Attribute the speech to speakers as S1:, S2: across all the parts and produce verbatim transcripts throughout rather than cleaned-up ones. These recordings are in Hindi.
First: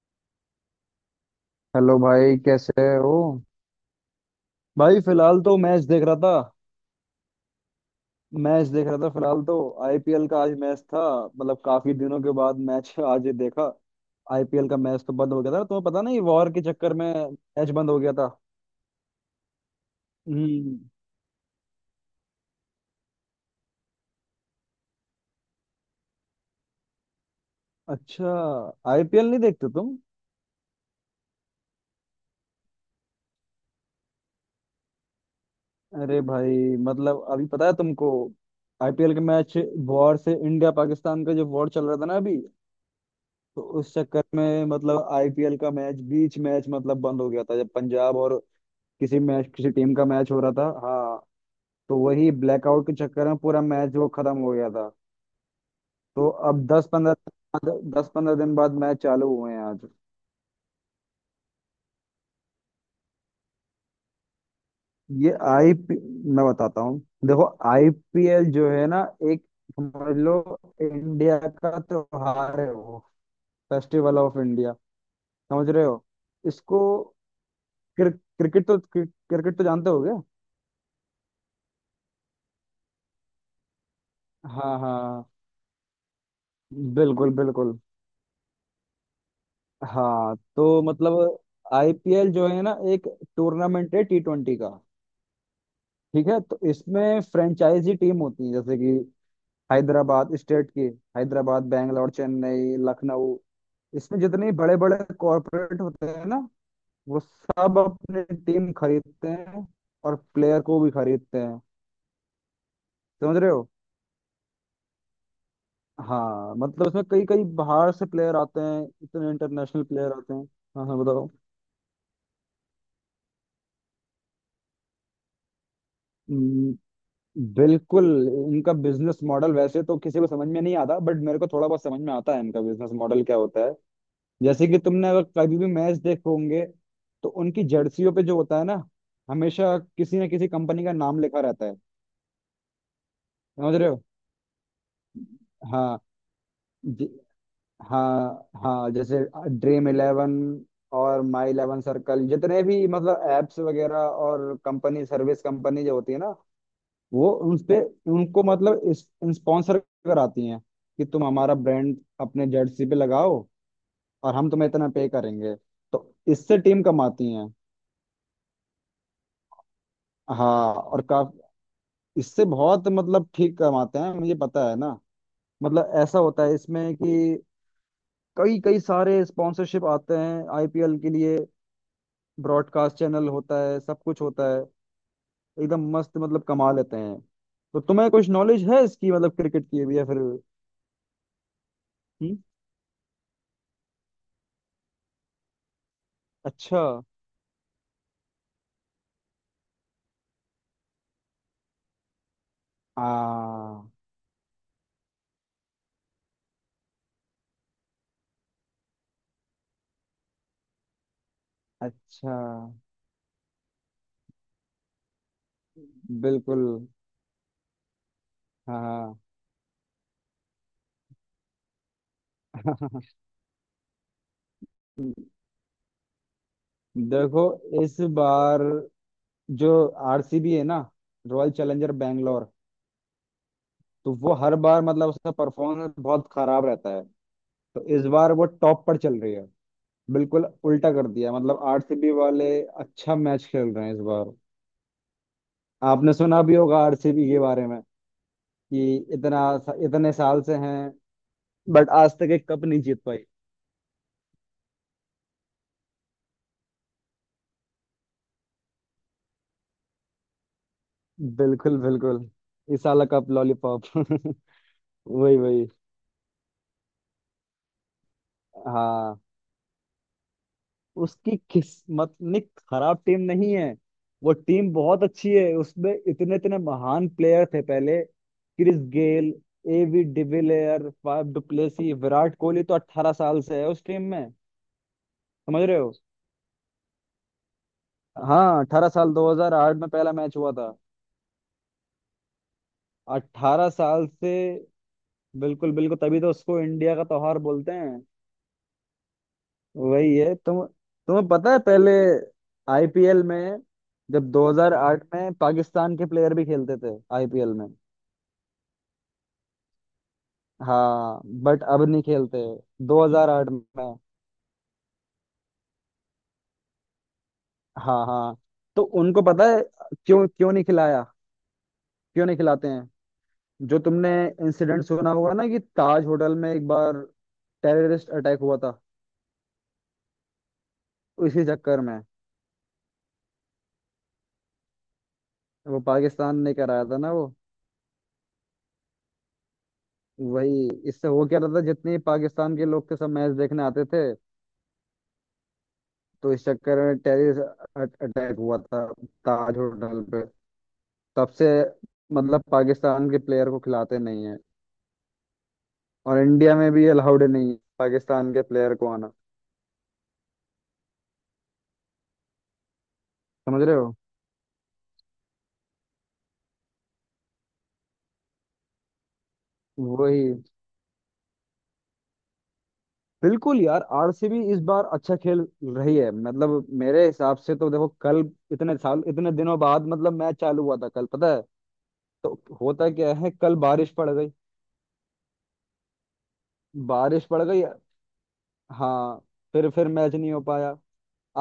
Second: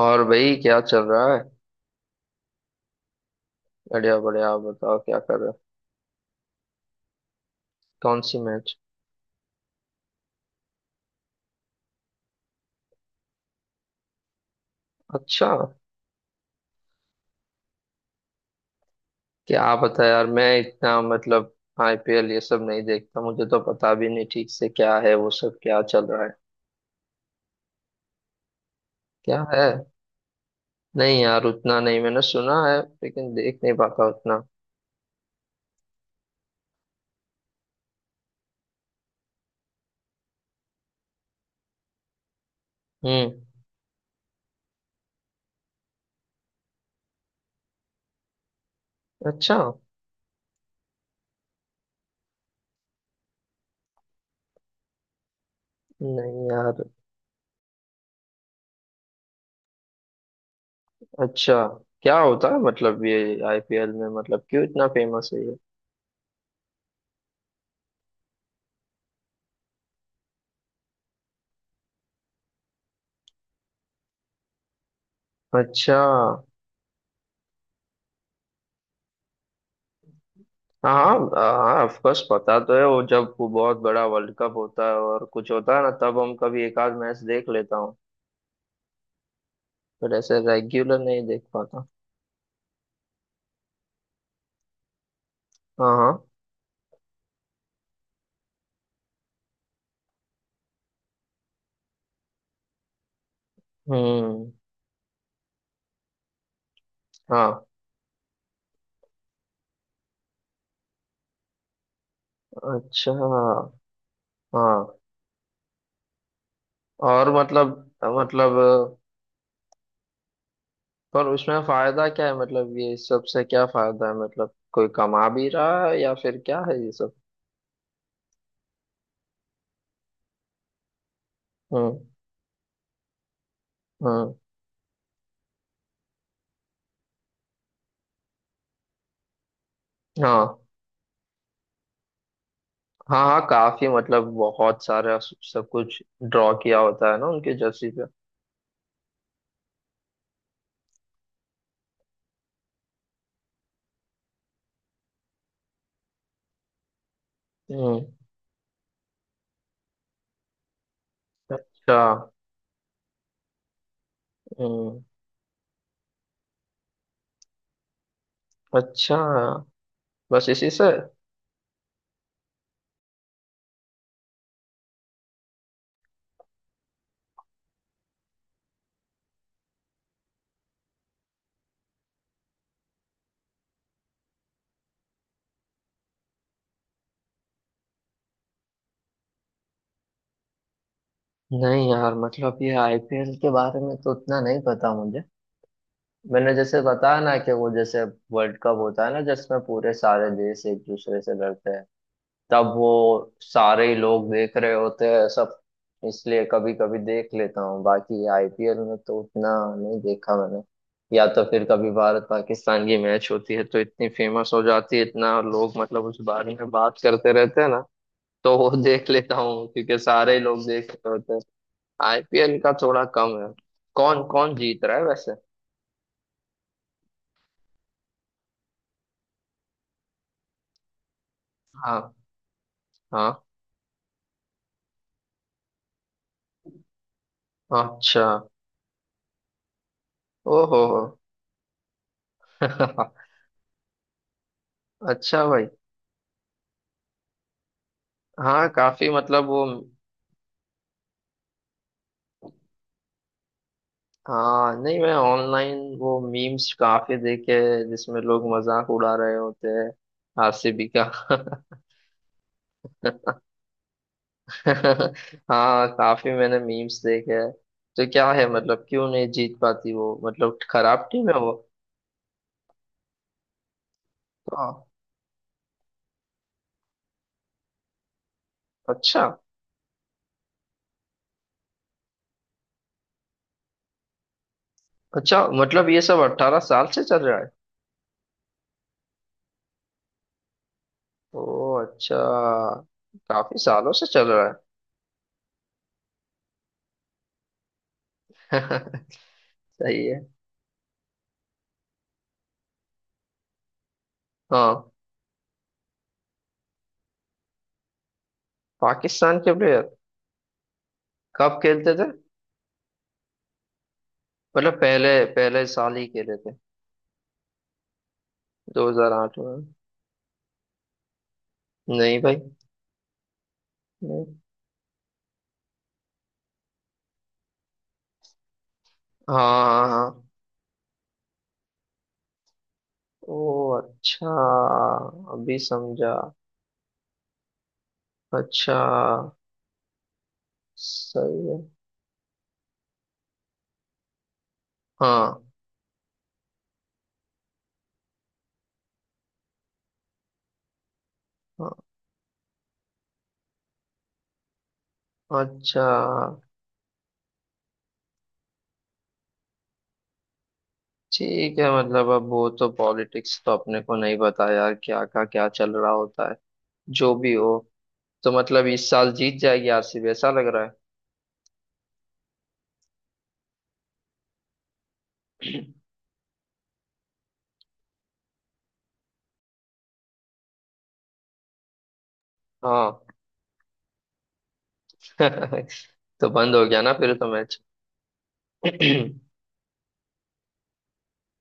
S1: और भाई, क्या चल रहा है?
S2: हेलो भाई, कैसे हो।
S1: बढ़िया बढ़िया। आप बताओ,
S2: भाई
S1: क्या कर
S2: फिलहाल
S1: रहे
S2: तो
S1: हो?
S2: मैच देख रहा था।
S1: कौन सी
S2: मैच
S1: मैच?
S2: देख रहा था फिलहाल तो। आईपीएल का आज मैच था। मतलब काफी दिनों के बाद मैच आज देखा। आईपीएल का मैच तो बंद हो
S1: अच्छा।
S2: गया था, तुम्हें पता नहीं, वॉर के चक्कर में। मैच बंद हो गया था।
S1: क्या पता यार, मैं
S2: हम्म।
S1: इतना मतलब। आईपीएल ये सब नहीं देखता। मुझे तो पता भी नहीं ठीक से क्या है वो सब, क्या चल रहा है।
S2: अच्छा। आई पी एल नहीं
S1: क्या है?
S2: देखते तुम।
S1: नहीं यार, उतना नहीं। मैंने सुना है लेकिन देख नहीं पाता उतना।
S2: अरे भाई मतलब अभी पता है तुमको। आईपीएल के मैच। वॉर से, इंडिया पाकिस्तान का जो वॉर चल रहा था ना अभी।
S1: हम्म।
S2: तो उस चक्कर में मतलब आई पी एल का मैच बीच मैच मतलब बंद हो गया था जब पंजाब और किसी मैच
S1: अच्छा।
S2: किसी टीम का मैच हो रहा था। हाँ। तो वही ब्लैकआउट के चक्कर में पूरा मैच वो खत्म हो गया था। तो
S1: नहीं
S2: अब
S1: यार।
S2: दस पंद्रह दस पंद्रह दिन बाद मैच चालू हुए हैं आज।
S1: अच्छा। क्या होता है मतलब ये आईपीएल में? मतलब क्यों इतना फेमस
S2: ये
S1: है ये?
S2: आई पी, मैं बताता हूँ। देखो। आई पी एल जो है ना, एक, समझ लो, इंडिया का त्योहार है वो। Festival of India. समझ रहे
S1: अच्छा।
S2: हो इसको। क्रिक, क्रिकेट तो, क्रिक, क्रिकेट तो जानते हो क्या।
S1: हाँ हाँ, ऑफ कोर्स पता तो है। वो जब वो बहुत बड़ा वर्ल्ड कप
S2: हाँ हाँ
S1: होता है और
S2: हाँ।
S1: कुछ होता है ना, तब हम कभी एक आध मैच
S2: बिल्कुल
S1: देख लेता
S2: बिल्कुल।
S1: हूँ। पर
S2: हाँ
S1: ऐसे
S2: तो
S1: रेगुलर नहीं
S2: मतलब
S1: देख पाता।
S2: आई पी एल जो है ना, एक टूर्नामेंट है टी ट्वेंटी का।
S1: हाँ हाँ।
S2: ठीक है। तो इसमें फ्रेंचाइजी टीम होती है, जैसे कि हैदराबाद स्टेट की। हैदराबाद, बैंगलोर, चेन्नई, लखनऊ। इसमें जितने
S1: हम्म।
S2: बड़े बड़े कॉरपोरेट होते हैं ना, वो
S1: हाँ।
S2: सब अपनी टीम खरीदते हैं। और प्लेयर को भी खरीदते हैं।
S1: अच्छा।
S2: समझ रहे हो।
S1: हाँ।
S2: हाँ मतलब इसमें कई
S1: और
S2: कई
S1: मतलब।
S2: बाहर से प्लेयर आते हैं,
S1: मतलब।
S2: इतने इंटरनेशनल प्लेयर आते हैं। हाँ हाँ
S1: पर
S2: बताओ।
S1: उसमें फायदा क्या है? मतलब ये सबसे क्या फायदा है? मतलब कोई कमा भी रहा है या फिर क्या
S2: हम्म,
S1: है ये सब?
S2: बिल्कुल। इनका बिजनेस मॉडल वैसे तो किसी को समझ में नहीं आता, बट मेरे को थोड़ा बहुत
S1: हम्म।
S2: समझ में आता है इनका बिजनेस मॉडल क्या होता है।
S1: हम्म।
S2: जैसे कि तुमने अगर कभी भी मैच देखे होंगे तो उनकी जर्सियों पे जो होता है ना, हमेशा किसी ना किसी
S1: हाँ
S2: कंपनी का नाम लिखा रहता है।
S1: हाँ हाँ,
S2: समझ
S1: काफी
S2: रहे हो।
S1: मतलब बहुत सारा सब
S2: हाँ।
S1: कुछ ड्रॉ किया
S2: ज-
S1: होता है ना उनके जर्सी पे।
S2: हाँ हाँ, जैसे ड्रीम इलेवन और माई इलेवन सर्कल, जितने भी मतलब एप्स वगैरह और कंपनी, सर्विस कंपनी जो होती है ना, वो उनपे,
S1: हम्म।
S2: उनको मतलब स्पॉन्सर कराती हैं कि तुम हमारा ब्रांड
S1: अच्छा।
S2: अपने जर्सी पे लगाओ और हम तुम्हें इतना
S1: हम्म।
S2: पे करेंगे। तो इससे टीम कमाती हैं।
S1: अच्छा। बस इसी
S2: हाँ,
S1: से?
S2: और काफ इससे बहुत मतलब ठीक कमाते हैं, मुझे पता है ना। मतलब ऐसा होता है इसमें कि कई कई सारे स्पॉन्सरशिप आते हैं आई पी एल के लिए। ब्रॉडकास्ट चैनल होता है, सब कुछ होता है। एकदम मस्त मतलब कमा लेते हैं। तो तुम्हें कुछ नॉलेज है इसकी, मतलब क्रिकेट की भी, या फिर हम्म
S1: नहीं यार, मतलब ये आईपीएल के बारे में तो उतना नहीं पता मुझे। मैंने जैसे
S2: अच्छा।
S1: बताया ना कि वो जैसे वर्ल्ड कप होता है ना, जिसमें पूरे सारे देश एक दूसरे से लड़ते हैं। तब वो
S2: आ
S1: सारे ही लोग देख रहे होते हैं सब। इसलिए कभी कभी देख लेता हूँ, बाकी आईपीएल में तो उतना नहीं देखा मैंने। या तो फिर कभी भारत
S2: अच्छा,
S1: पाकिस्तान की मैच होती है तो इतनी फेमस हो जाती है, इतना लोग मतलब उस बारे
S2: बिल्कुल।
S1: में बात करते रहते हैं ना। तो वो देख
S2: हाँ
S1: लेता हूँ क्योंकि सारे लोग देख रहे होते हैं। आईपीएल का
S2: हाँ।
S1: थोड़ा कम है। कौन कौन जीत रहा है वैसे?
S2: देखो, इस बार जो आर सी बी है ना, रॉयल चैलेंजर
S1: हाँ।
S2: बैंगलोर,
S1: हाँ।
S2: तो वो हर बार मतलब उसका परफॉर्मेंस बहुत खराब रहता है। तो इस
S1: अच्छा।
S2: बार वो टॉप पर चल रही है। बिल्कुल
S1: ओहो
S2: उल्टा
S1: हो।
S2: कर दिया मतलब आर सी बी वाले। अच्छा मैच खेल रहे हैं इस बार।
S1: अच्छा भाई।
S2: आपने सुना भी होगा आरसीबी के बारे में
S1: हाँ,
S2: कि
S1: काफी
S2: इतना,
S1: मतलब वो।
S2: इतने साल से हैं बट आज तक एक कप नहीं जीत पाई।
S1: हाँ नहीं, मैं ऑनलाइन वो मीम्स काफी देखे हैं, जिसमें लोग मजाक उड़ा रहे होते हैं आरसीबी का
S2: बिल्कुल बिल्कुल। इस साल का कप लॉलीपॉप। वही वही।
S1: हाँ, काफी मैंने मीम्स देखे हैं। तो क्या है, मतलब क्यों
S2: हाँ,
S1: नहीं जीत पाती वो? मतलब खराब टीम
S2: उसकी
S1: है वो?
S2: किस्मत ने, खराब टीम नहीं है, वो
S1: हाँ।
S2: टीम बहुत अच्छी है। उसमें इतने इतने महान प्लेयर थे पहले, क्रिस
S1: अच्छा।
S2: Gayle, AB de Villiers, Faf du Plessis, Virat Kohli तो अठारह साल से है उस टीम में।
S1: अच्छा,
S2: समझ रहे
S1: मतलब
S2: हो।
S1: ये सब अट्ठारह साल से चल रहा है।
S2: हाँ, अठारह साल, दो हज़ार आठ में पहला मैच हुआ था।
S1: ओ अच्छा। काफी
S2: अट्ठारह
S1: सालों से
S2: साल
S1: चल
S2: से।
S1: रहा
S2: बिल्कुल बिल्कुल, तभी तो उसको इंडिया का त्योहार बोलते हैं।
S1: है। सही
S2: वही
S1: है।
S2: है। तुम, तुम्हें पता है पहले आई पी एल में जब
S1: हाँ।
S2: दो हज़ार आठ में पाकिस्तान के प्लेयर भी खेलते थे आई पी एल में।
S1: पाकिस्तान के प्लेयर?
S2: हाँ
S1: कब
S2: बट अब
S1: खेलते
S2: नहीं
S1: थे?
S2: खेलते। दो हज़ार आठ में।
S1: मतलब पहले। पहले साल ही खेले थे?
S2: हाँ हाँ। तो उनको
S1: दो हज़ार आठ
S2: पता है
S1: में।
S2: क्यों क्यों नहीं खिलाया।
S1: नहीं
S2: क्यों
S1: भाई।
S2: नहीं खिलाते हैं। जो तुमने
S1: नहीं।
S2: इंसिडेंट सुना होगा ना कि ताज होटल में एक बार टेररिस्ट अटैक हुआ था।
S1: हाँ हाँ हाँ।
S2: इसी चक्कर में।
S1: ओ अच्छा, अभी
S2: वो
S1: समझा।
S2: पाकिस्तान ने कराया था ना वो।
S1: अच्छा।
S2: वही। इससे हो क्या
S1: सही है।
S2: रहता, जितने पाकिस्तान के लोग थे सब मैच देखने आते थे।
S1: हाँ।
S2: तो इस चक्कर में टेररिस्ट अटैक हुआ था, ताज होटल पे। तब से
S1: हाँ।
S2: मतलब पाकिस्तान के प्लेयर को खिलाते नहीं है।
S1: अच्छा।
S2: और इंडिया में भी अलाउड नहीं है पाकिस्तान के प्लेयर को आना।
S1: ठीक है, मतलब अब वो तो पॉलिटिक्स तो
S2: समझ रहे
S1: अपने
S2: हो।
S1: को नहीं पता यार, क्या का क्या चल रहा होता है। जो भी हो। तो मतलब इस साल जीत जाएगी आरसीबी,
S2: वही।
S1: ऐसा लग रहा है।
S2: बिल्कुल यार, आर सी बी इस बार अच्छा खेल रही है। मतलब मेरे हिसाब से तो देखो, कल इतने साल इतने दिनों बाद मतलब मैच चालू हुआ था कल, पता है। तो होता
S1: हाँ।
S2: क्या है, कल बारिश पड़ गई।
S1: तो बंद हो गया ना फिर
S2: बारिश
S1: तो
S2: पड़
S1: मैच।
S2: गई। हाँ।
S1: हम्म।
S2: फिर फिर मैच नहीं हो पाया।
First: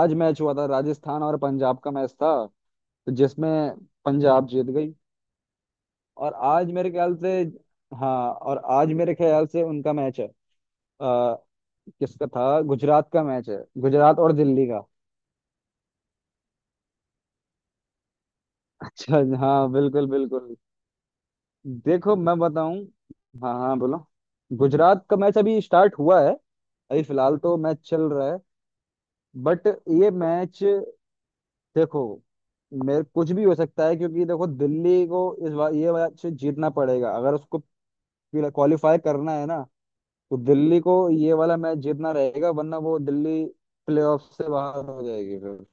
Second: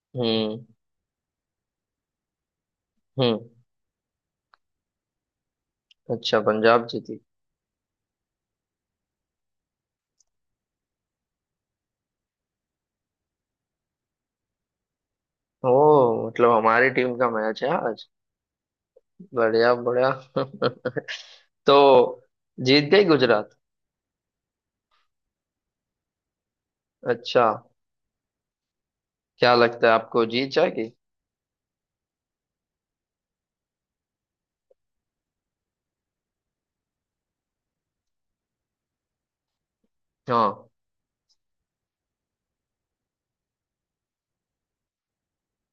S2: आज मैच हुआ था, राजस्थान और पंजाब का मैच था, तो
S1: हम्म।
S2: जिसमें पंजाब जीत गई। और
S1: अच्छा,
S2: आज
S1: पंजाब
S2: मेरे ख्याल
S1: जीती।
S2: से, हाँ और आज मेरे ख्याल से उनका मैच है। अ, किसका था, गुजरात का मैच है, गुजरात और दिल्ली का।
S1: ओ, मतलब हमारी टीम का मैच है आज।
S2: अच्छा हाँ
S1: बढ़िया
S2: बिल्कुल
S1: बढ़िया।
S2: बिल्कुल।
S1: तो
S2: देखो मैं बताऊं।
S1: जीत गई गुजरात?
S2: हाँ हाँ बोलो। गुजरात का मैच अभी स्टार्ट हुआ है। अभी फिलहाल
S1: अच्छा।
S2: तो मैच चल रहा है।
S1: क्या
S2: बट
S1: लगता है
S2: ये
S1: आपको, जीत
S2: मैच,
S1: जाएगी?
S2: देखो, मेरे कुछ भी हो सकता है क्योंकि देखो दिल्ली को इस बार ये मैच जीतना पड़ेगा अगर उसको क्वालिफाई करना है ना। तो
S1: हाँ।
S2: दिल्ली को ये वाला मैच जीतना रहेगा वरना वो दिल्ली प्लेऑफ से बाहर हो जाएगी फिर,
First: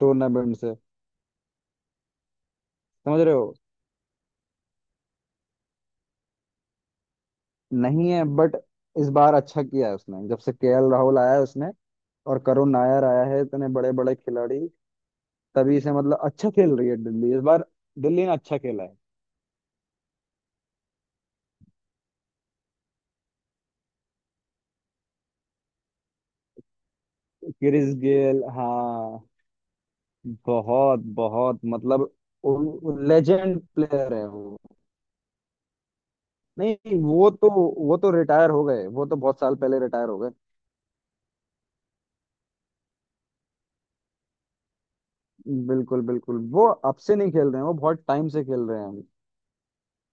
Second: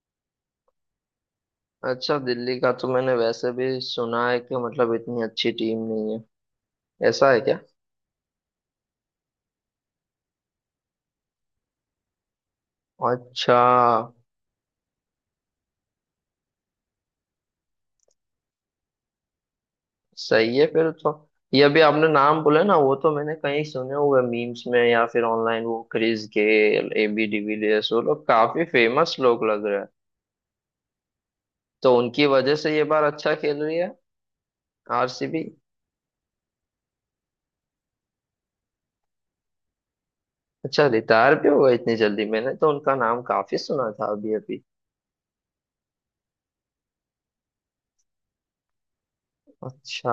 S2: टूर्नामेंट से।
S1: अच्छा, दिल्ली का तो मैंने
S2: समझ रहे
S1: वैसे
S2: हो।
S1: भी सुना है कि मतलब इतनी अच्छी टीम नहीं है। ऐसा है क्या?
S2: नहीं है, बट इस बार अच्छा किया है उसने, जब से के एल राहुल आया है उसने और करुण नायर आया है,
S1: अच्छा।
S2: इतने बड़े बड़े खिलाड़ी। तभी से मतलब अच्छा खेल रही है दिल्ली इस बार। दिल्ली ने अच्छा खेला है।
S1: सही है फिर तो। ये अभी आपने नाम बोले ना, वो तो मैंने कहीं सुने हुए मीम्स में या फिर ऑनलाइन। वो Chris Gayle, AB de Villiers,
S2: Chris
S1: वो लोग
S2: गेल,
S1: काफी फेमस
S2: हाँ।
S1: लोग लग रहे हैं।
S2: बहुत बहुत
S1: तो
S2: मतलब
S1: उनकी वजह से ये बार अच्छा
S2: लेजेंड
S1: खेल रही है
S2: प्लेयर है वो।
S1: आरसीबी?
S2: नहीं, वो तो, वो तो रिटायर हो गए, वो तो बहुत साल पहले रिटायर हो गए।
S1: अच्छा, रिटायर भी हुआ इतनी जल्दी? मैंने तो उनका नाम काफी सुना था अभी अभी।
S2: बिल्कुल बिल्कुल, वो अब से नहीं खेल रहे हैं, वो बहुत टाइम से खेल रहे हैं।
S1: अच्छा।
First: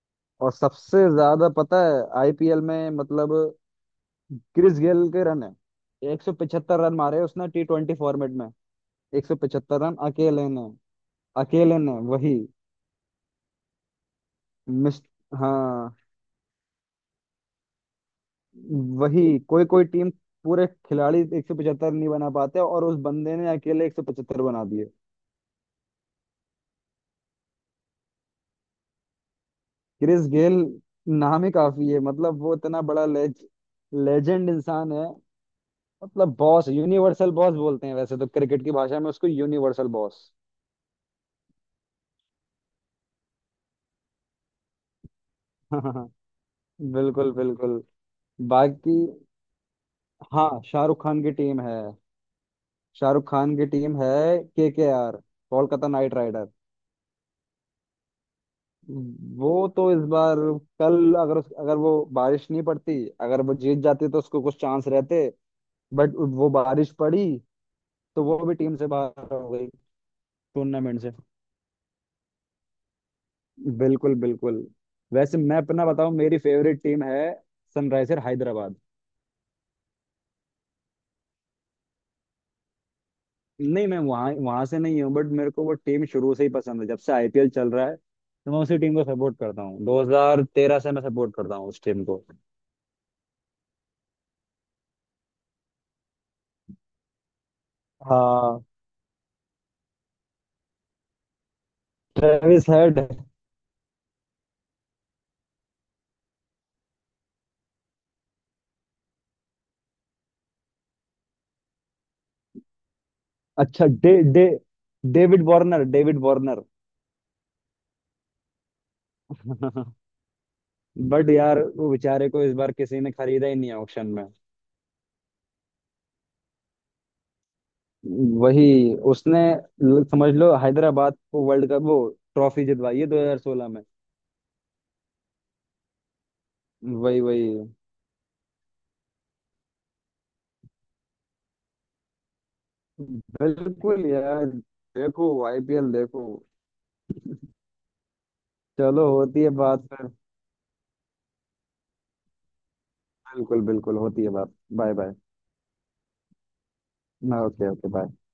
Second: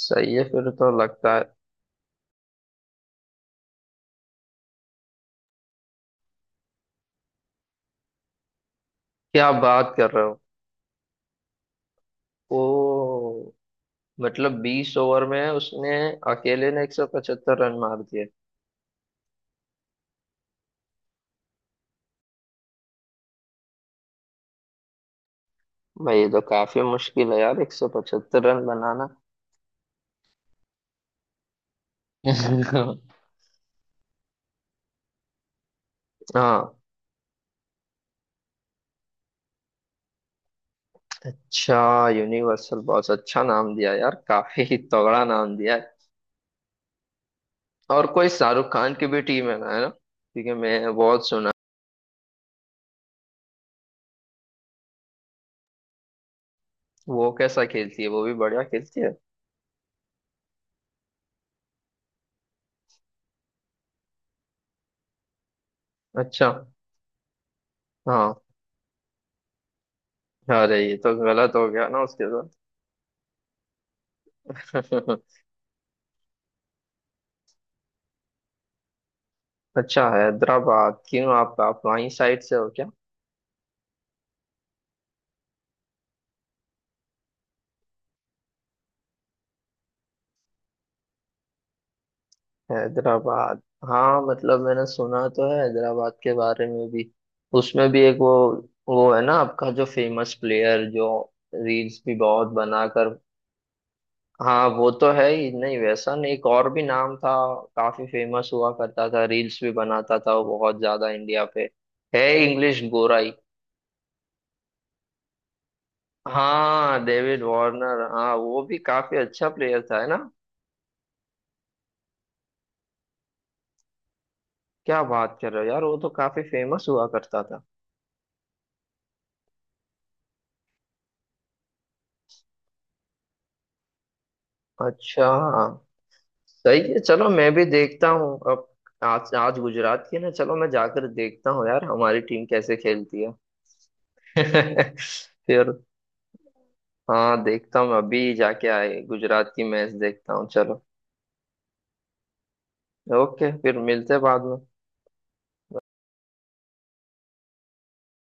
S1: सही है
S2: और
S1: फिर तो
S2: सबसे
S1: लगता है।
S2: ज्यादा पता है आईपीएल में मतलब क्रिस गेल के रन है। एक सौ पचहत्तर रन मारे उसने टी ट्वेंटी फॉर्मेट में।
S1: क्या
S2: एक सौ पचहत्तर
S1: बात
S2: रन
S1: कर रहे हो!
S2: अकेले ने। अकेले ने, वही।
S1: ओ। मतलब बीस
S2: मिस।
S1: ओवर में
S2: हाँ।
S1: उसने अकेले ने एक सौ पचहत्तर रन मार दिए?
S2: वही कोई कोई टीम पूरे खिलाड़ी एक सौ पचहत्तर नहीं बना पाते, और उस बंदे ने अकेले एक सौ पचहत्तर बना दिए।
S1: भाई ये तो काफी मुश्किल है यार, एक सौ पचहत्तर रन बनाना।
S2: क्रिस गेल, नाम ही काफी है। मतलब वो इतना बड़ा लेज, लेजेंड इंसान है। मतलब बॉस,
S1: हाँ।
S2: यूनिवर्सल बॉस बोलते हैं वैसे तो क्रिकेट की भाषा में उसको, यूनिवर्सल बॉस।
S1: अच्छा। यूनिवर्सल बॉस, अच्छा नाम दिया यार, काफी ही तगड़ा नाम दिया है।
S2: बिल्कुल बिल्कुल।
S1: और कोई शाहरुख खान
S2: बाकी,
S1: की भी टीम है ना? है ना?
S2: हाँ,
S1: क्योंकि मैं
S2: शाहरुख खान
S1: बहुत
S2: की
S1: सुना।
S2: टीम है। शाहरुख खान की टीम है। K K R, Kolkata knight rider.
S1: वो कैसा खेलती है? वो भी बढ़िया खेलती है?
S2: वो तो इस बार, कल अगर उस, अगर वो बारिश नहीं पड़ती, अगर वो जीत जाती तो उसको कुछ चांस रहते। बट
S1: अच्छा।
S2: वो बारिश पड़ी। तो
S1: हाँ।
S2: वो भी टीम से बाहर हो गई,
S1: अरे, ये
S2: टूर्नामेंट से।
S1: तो गलत हो गया ना उसके
S2: बिल्कुल बिल्कुल।
S1: साथ।
S2: वैसे मैं अपना बताऊं, मेरी फेवरेट टीम है सनराइजर हैदराबाद।
S1: अच्छा, हैदराबाद क्यों? आप आप वहीं साइड से हो?
S2: नहीं, मैं वहां वहां से नहीं हूँ, बट मेरे को वो टीम शुरू से ही पसंद है, जब से आई पी एल चल रहा है तो मैं उसी टीम को सपोर्ट करता हूँ, दो हज़ार तेरह से मैं सपोर्ट करता हूँ उस टीम को।
S1: हैदराबाद। हाँ, मतलब मैंने सुना तो है हैदराबाद के बारे में भी। उसमें भी एक वो।
S2: हाँ।
S1: वो है ना आपका जो फेमस प्लेयर जो रील्स भी बहुत
S2: ट्रेविस हेड।
S1: बनाकर। हाँ, वो तो है ही नहीं वैसा, नहीं एक और भी नाम था। काफी फेमस हुआ करता था, रील्स भी बनाता था वो बहुत ज्यादा इंडिया पे। है इंग्लिश गोराई।
S2: अच्छा डे डे डेविड वार्नर, डेविड वार्नर।
S1: हाँ, डेविड वार्नर, हाँ वो भी काफी अच्छा प्लेयर था है ना।
S2: बट यार वो बेचारे को इस बार किसी ने खरीदा ही नहीं है ऑक्शन में।
S1: क्या बात कर रहे हो यार, वो तो काफी फेमस हुआ करता था।
S2: वही उसने ल- समझ लो, हैदराबाद को वर्ल्ड कप वो ट्रॉफी जितवाई है दो हज़ार सोलह में।
S1: अच्छा। हाँ। सही है,
S2: वही
S1: चलो
S2: वही।
S1: मैं भी देखता हूँ अब। आज आज गुजरात की है ना, चलो मैं जाकर देखता हूँ यार हमारी टीम कैसे खेलती है।
S2: बिल्कुल यार। देखो,
S1: फिर।
S2: आईपीएल देखो।
S1: हाँ, देखता हूँ अभी जाके आए,
S2: चलो, होती है
S1: गुजरात की
S2: बात
S1: मैच
S2: फिर।
S1: देखता हूँ चलो। ओके,
S2: बिल्कुल
S1: फिर
S2: बिल्कुल,
S1: मिलते हैं
S2: होती है
S1: बाद
S2: बात।
S1: में।
S2: Bye bye. हाँ, ओके ओके, बाय।